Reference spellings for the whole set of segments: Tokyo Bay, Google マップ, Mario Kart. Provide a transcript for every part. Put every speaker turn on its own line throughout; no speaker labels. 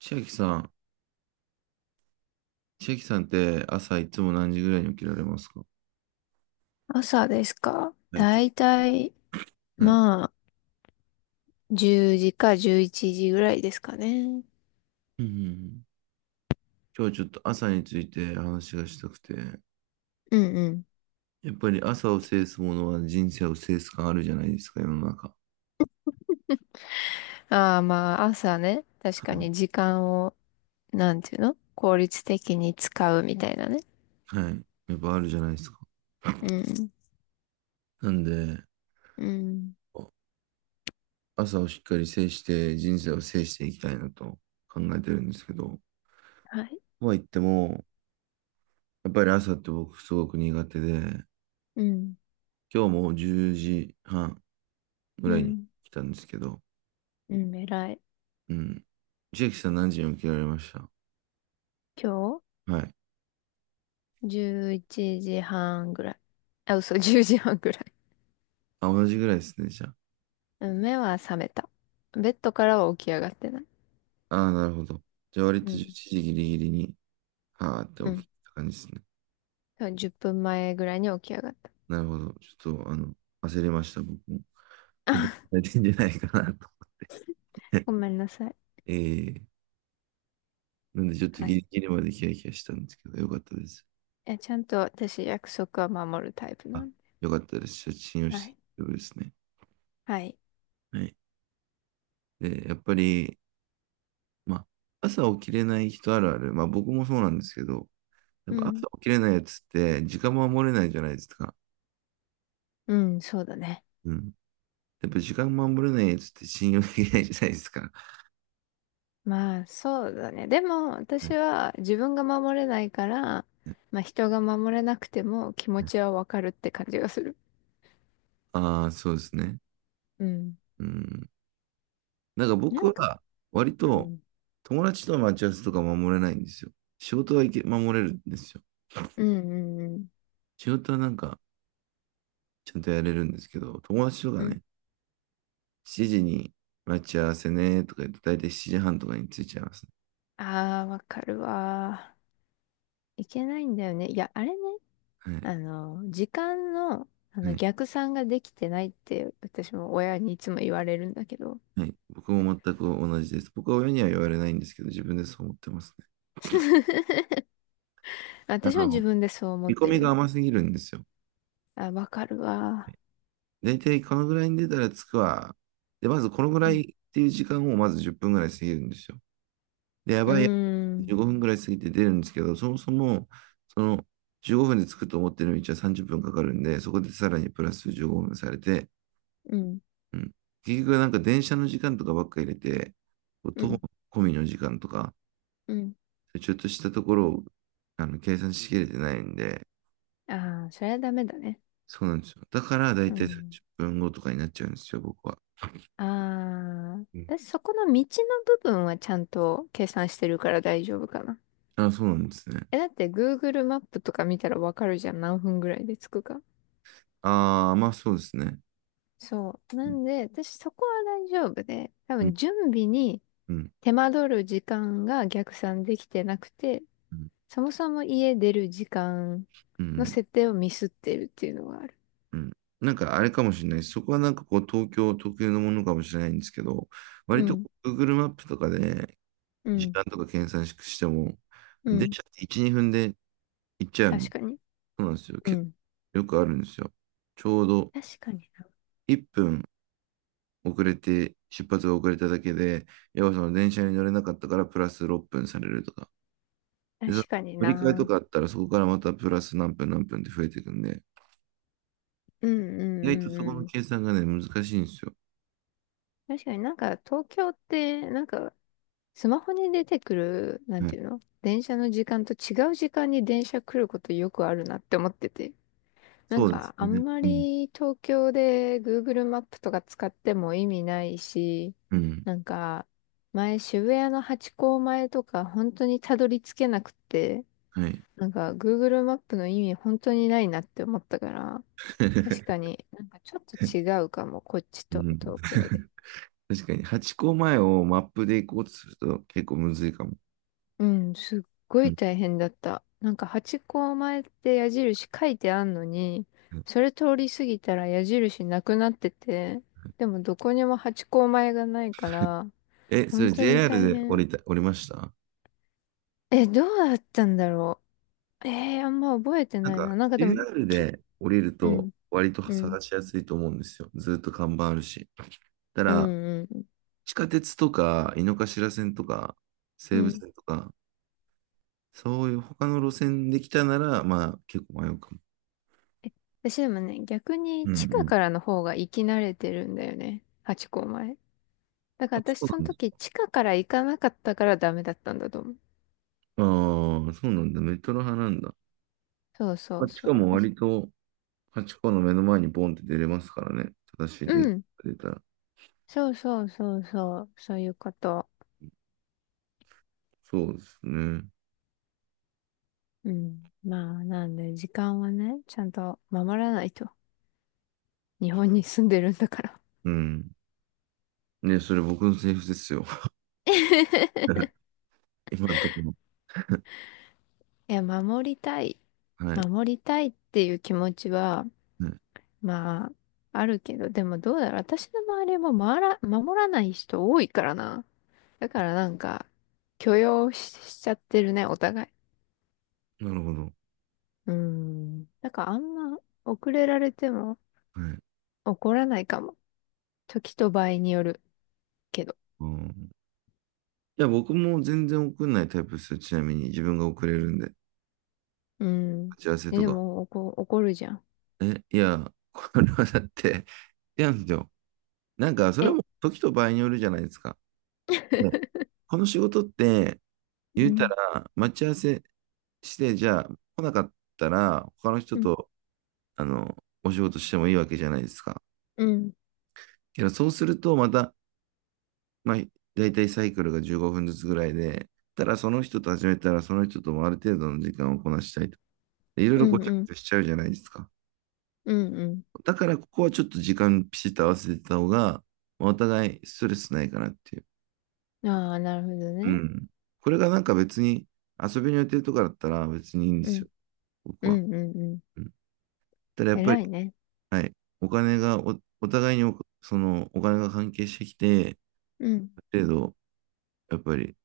千秋さん、千秋さんって朝いつも何時ぐらいに起きられますか？
朝ですか
はい、
だいたい、
はい。
まあ、10時か11時ぐらいですかね。
うんうんうん。今日ちょっと朝について話がしたくて、
うんうん。
やっぱり朝を制すものは人生を制す感あるじゃないですか、世の中。
ああ、まあ、朝ね。確かに時間を、なんていうの効率的に使うみたいなね。
はい。やっぱあるじゃないですか。
うん。
なんで、
うん。
朝をしっかり制して人生を制していきたいなと考えてるんですけど、
はい。
とは言っても、やっぱり朝って僕すごく苦手で、
うん。
今日も10時半ぐ
う
らいに
ん。
来たんですけど、
うん、偉い。
うん、千秋さん何時に起きられました？
今
はい。
日、11時半ぐらい。あ、嘘、10時半ぐらい。
あ、同じぐらいですね、じゃ
うん。目は覚めた。ベッドからは起き上がってない。
あ。ああ、なるほど。じゃあ割
う
と11
ん。
時ギリギリに、はーって
う
起
ん。
きた感じですね。
10分前ぐらいに起き上がった。
なるほど。ちょっと、焦りました、僕も。普段さ れてんじゃないかなと。
ごめんなさい。
ええ、なんでちょっと
は
ギ
い。
リギリまでキラキラしたんですけど、よかったです。
ちゃんと私約束は守るタイプな
あ、
んで。
よかったです。写真を
は
して
い。
大丈夫ですね。
はい。
はい。で、やっぱり、まあ、朝起きれない人あるある。まあ僕もそうなんですけど、やっ
う
ぱ
ん。
朝起きれないやつって時間守れないじゃないですか。
うん、そうだね。
うん。やっぱ時間守れないやつって信用できないじゃないですか。
まあ、そうだね。でも、私 は自分が守れないから、まあ、人が守れなくても気持ちはわかるって感じがする。
ああ、そうですね。
うん。
うん。なんか
な
僕
んか、
は割
う
と
ん。
友達との待ち合わせとか守れないんですよ。仕事は守れるんですよ。
うん、うん、うん。
仕事はなんかちゃんとやれるんですけど、友達とか
うん。
ね、7時に待ち合わせねとか言って、だいたい7時半とかに着いちゃいますね。
ああ、わかるわー。いけないんだよね。いや、あれね。
はい。
時間の、
はい。
逆算ができてないって、私も親にいつも言われるんだけど。
はい。僕も全く同じです。僕は親には言われないんですけど、自分でそう思ってますね。あ
私も自
の、
分でそう思っ
見込
て
み
る
が
よ。
甘すぎるんですよ。
あ、わかるわ。
大体このぐらいに出たら着くわ。で、まずこのぐ
う
らい
ん。
っていう時間をまず10分ぐらい過ぎるんですよ。で、や
うー
ばいやばい、
ん。
15分ぐらい過ぎて出るんですけど、そもそも、その15分で着くと思ってる道は30分かかるんで、そこでさらにプラス15分されて、
うん。
うん。結局なんか電車の時間とかばっか入れて、
う
徒歩
ん。
込みの時間とか、
うん。
ちょっとしたところを計算しきれてないんで、
ああ、それはダメだね。
そうなんですよ。だから大
う
体1 0
ん。
分後とかになっちゃうんですよ、僕は。
ああ、
うん。
私そこの道の部分はちゃんと計算してるから大丈夫かな。
あ、そうなんですね。
だって Google マップとか見たらわかるじゃん。何分ぐらいで着くか。
ああ、まあそうですね。
そう。な
う
んで、私そこは大丈夫で、多
ん、
分準備に
うん、
手間取る時間が逆算できてなくて、
うん、
そもそも家出る時間
う
の
ん、
設定をミスってるっていうのがある。
うん。なんかあれかもしれないです。そこはなんかこう東京特有のものかもしれないんですけど、
う
割とこ
ん、
う Google マップとかで
う
時
ん、
間とか計算しても、
う
電
ん。
車って1、2分で行っちゃうん
確
で、
かに。
そうなんですよ。
う
結
ん。
構よくあるんですよ。ちょうど
確かにな。
1分遅れて、出発が遅れただけで、要はその電車に乗れなかったからプラス6分されるとか。で、その
確かに
乗り換えと
な。
かあったらそこからまたプラス何分何分って増えていくんで、
うん、うん、
意
う
外とそこ
ん、
の
うん。
計算がね、難しいんですよ。
確かになんか東京って、なんかスマホに出てくる、なん
は
て
い。
いうの電車の時間と違う時間に電車来ることよくあるなって思ってて。なん
そうです
か、あ
ね。
んま
うん。
り東京で Google マップとか使っても意味ないし、
うん。
なんか、前渋谷のハチ公前とか本当にたどり着けなくて、
はい。
なんか Google マップの意味本当にないなって思ったから、確か になんかちょっと違うかも、こっち
う
と
ん、
東京で。
確かに、八個前をマップで行こうとすると結構むずいかも。
うん、すっご
う
い
ん。
大変だった。なんかハチ公前って矢印書いてあんのに、それ通り過ぎたら矢印なくなってて、でもどこにもハチ公前がないか ら、
え、そ
本
れ
当に
JR
大
で
変。
降りました？
どうだったんだろう。あんま覚えて
なん
ないな。
か、
なんかでも、
JR で降りる
う
と
ん、
割と
うん、
探しやすいと思うんですよ。ずっと看板あるし。た
う
だ、
ん、うん、
地下鉄とか、井の頭線とか、
う
西武
ん。
線とか、そういう他の路線で来たなら、まあ結構迷うかも。
え私でもね、逆に
うん。う
地下
ん。
からの方が行き慣れてるんだよね。ハチ公前。だか
あ、
ら
そ
私そ
う
の
なんだ。
時地下から行かなかったからダメだったんだと思う。
ああ、そうなんだ。メトロ派なんだ。
そうそ
ま
う
あ、し
そう。
かも
私、
割と、ハチの目の前にボンって出れますからね。正しいデ
う
ー
ん。
タが出たら。
そうそうそうそう。そういうこと。
そうですね。
うん。まあ、なんで、時間はね、ちゃんと守らないと。日本に住んでるんだから。
うん。ね、それ僕のセリフですよ。今のところ。
いや、守りたい。
はい。
守りたいっていう気持ちは、
はい。
まあ、あるけど、でもどうだろう。私の周りも守らない人多いからな。だからなんか、許容し、しちゃってるね、お互い。
なるほど。
うん。だからあんま、遅れられても
はい。
怒らないかも。時と場合によるけど。
うん。いや、僕も全然送んないタイプですよ。ちなみに自分が送れるんで。
うん。
打ち合わせと
で
か。
も、怒るじゃん。
え、いや、これはだって、いやなんですよ。なんか、それは
え
もう時と場合によるじゃないですか。ね、 この仕事って、
う
言うた
ん。
ら、待ち合わせして、じゃあ、来なかったら、他の人
うん。
と、あの、お仕事してもいいわけじゃないですか。
うん。
けど、そうすると、また、まあ、だいたいサイクルが15分ずつぐらいで、ただその人と始めたら、その人ともある程度の時間をこなしたいと。でいろい
う
ろご
ん。
ちゃ
うん。
ごちゃしちゃうじゃないですか。
うん。うん。
だから、ここはちょっと時間ピシッと合わせてた方が、まあお互いストレスないかなっていう。
ああ、なるほど
う
ね。
ん。これがなんか別に、遊びの予定とかだったら別にいいんで
う
す
ん。
よ、僕
う
は。
ん。うん。うん。
うん。ただやっぱり、
偉いね。
はい。お金がお互いにお、その、お金が関係してきて、
うん。
ある程度、やっぱり、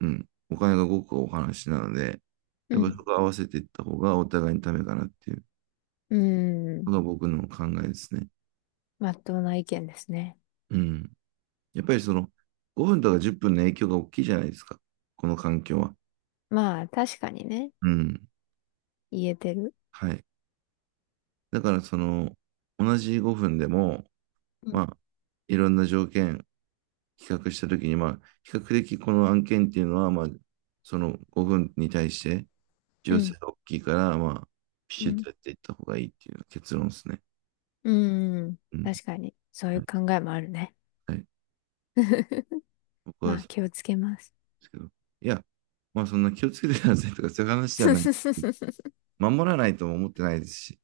うん、お金が動くお話なので、
う
やっぱり
ん。
そこ合わせていった方がお互いにためかなっていう
う
の
ん。
が僕の考えですね。
まっとうな意見ですね。
うん。やっぱり5分とか10分の影響が大きいじゃないですか。この環境は。
まあ、確かにね。
うん。
言えてる。
はい。だから同じ5分でも、
う
ま
ん。
あ、いろんな条件比較したときに、まあ、比較的この案件っていうのは、まあ、その5分に対して、需
うん。
要が大きいから、まあ、ピ
う
シッ
ん。
とやっていった方がいいっていう結論ですね。
うん。うん。
うん。
確かに。そうい
は
う
い。
考えもあるね。
はい、僕
ま
はそ
あ、
う
気をつけます。
ですけど。いや、まあ、そんな気をつけてくださいとか、そういう話じゃない。守らないとも思ってないですし、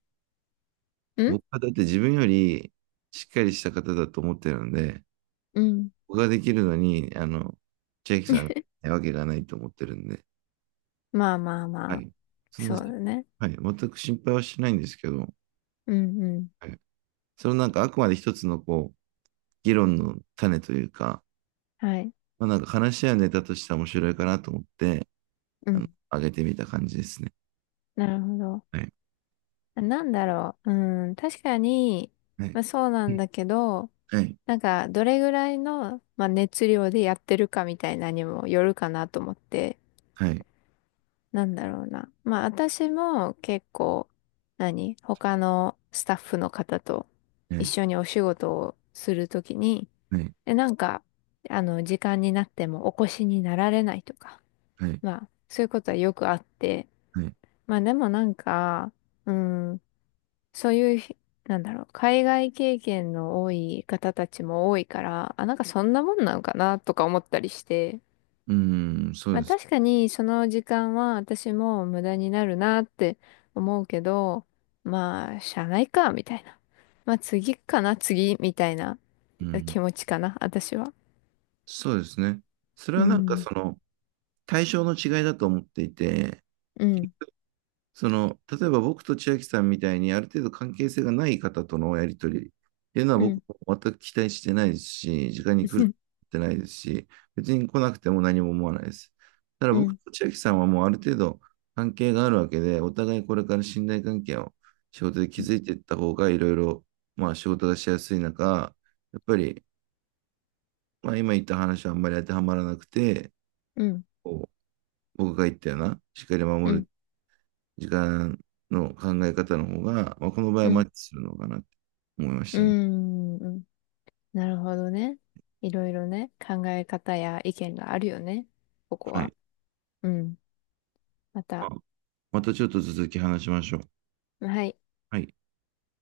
うん
僕はだって自分よりしっかりした方だと思ってるんで、
うん。
僕ができるのに、千秋さんが ないわけがないと思ってるんで、
まあまあ
は
まあ。
い。そんな、
そうだね。
はい。全く心配はしないんですけど、
うんうん。
はい。そのなんかあくまで一つのこう、議論の種というか、
はい。
まあ、なんか話し合うネタとしては面白いかなと思って、
うん。
上げてみた感じですね。
なるほど。
はい。
なんだろう。うん、確かに、
はい。
まあ、そうなんだけど、
はい。
なんか、どれぐらいの、まあ、熱量でやってるかみたいなにもよるかなと思って、
はい。
なんだろうな。まあ、私も結構、何他のスタッフの方と
は
一
い。
緒にお仕事をするときに、
はい。
なんか、時間になってもお越しになられないとか、
はい。
まあ、そういうことはよくあって、
はい。
まあでもなんか、うん、そういうひ、なんだろう、海外経験の多い方たちも多いから、あ、なんかそんなもんなのかなとか思ったりして、
うん、そう
ま
で
あ
す。
確かにその時間は私も無駄になるなって思うけど、まあ、しゃあないか、みたいな。まあ次かな、次、みたいな
うん、
気持ちかな、私は。
そうですね。それ
う
はなんか
ん、
その対象の違いだと思っていて、
うん、
その、例えば僕と千秋さんみたいにある程度関係性がない方とのやり取りっていうのは
う
僕
ん、
も全く期待してないですし、時間に来る ってないですし、別に来なくても何も思わないです。ただ
う
僕
ん、
と千秋さんはもうある程度関係があるわけで、お互いこれから信頼関係を仕事で築いてい った方がいろいろ、まあ仕事がしやすい中、やっぱり、まあ今言った話はあんまり当てはまらなくて、
うん、うん、
こう僕が言ったような、しっかり
う
守
ん、
る時間の考え方の方が、まあ、この場合は
う
マ
ん、
ッチするのかなって思いまし
う
たね。
ん、うん。なるほどね。いろいろね、考え方や意見があるよね。ここ
は
は。
い。
うん。ま
まあ
た。
またちょっと続き話しましょう。
はい。
はい。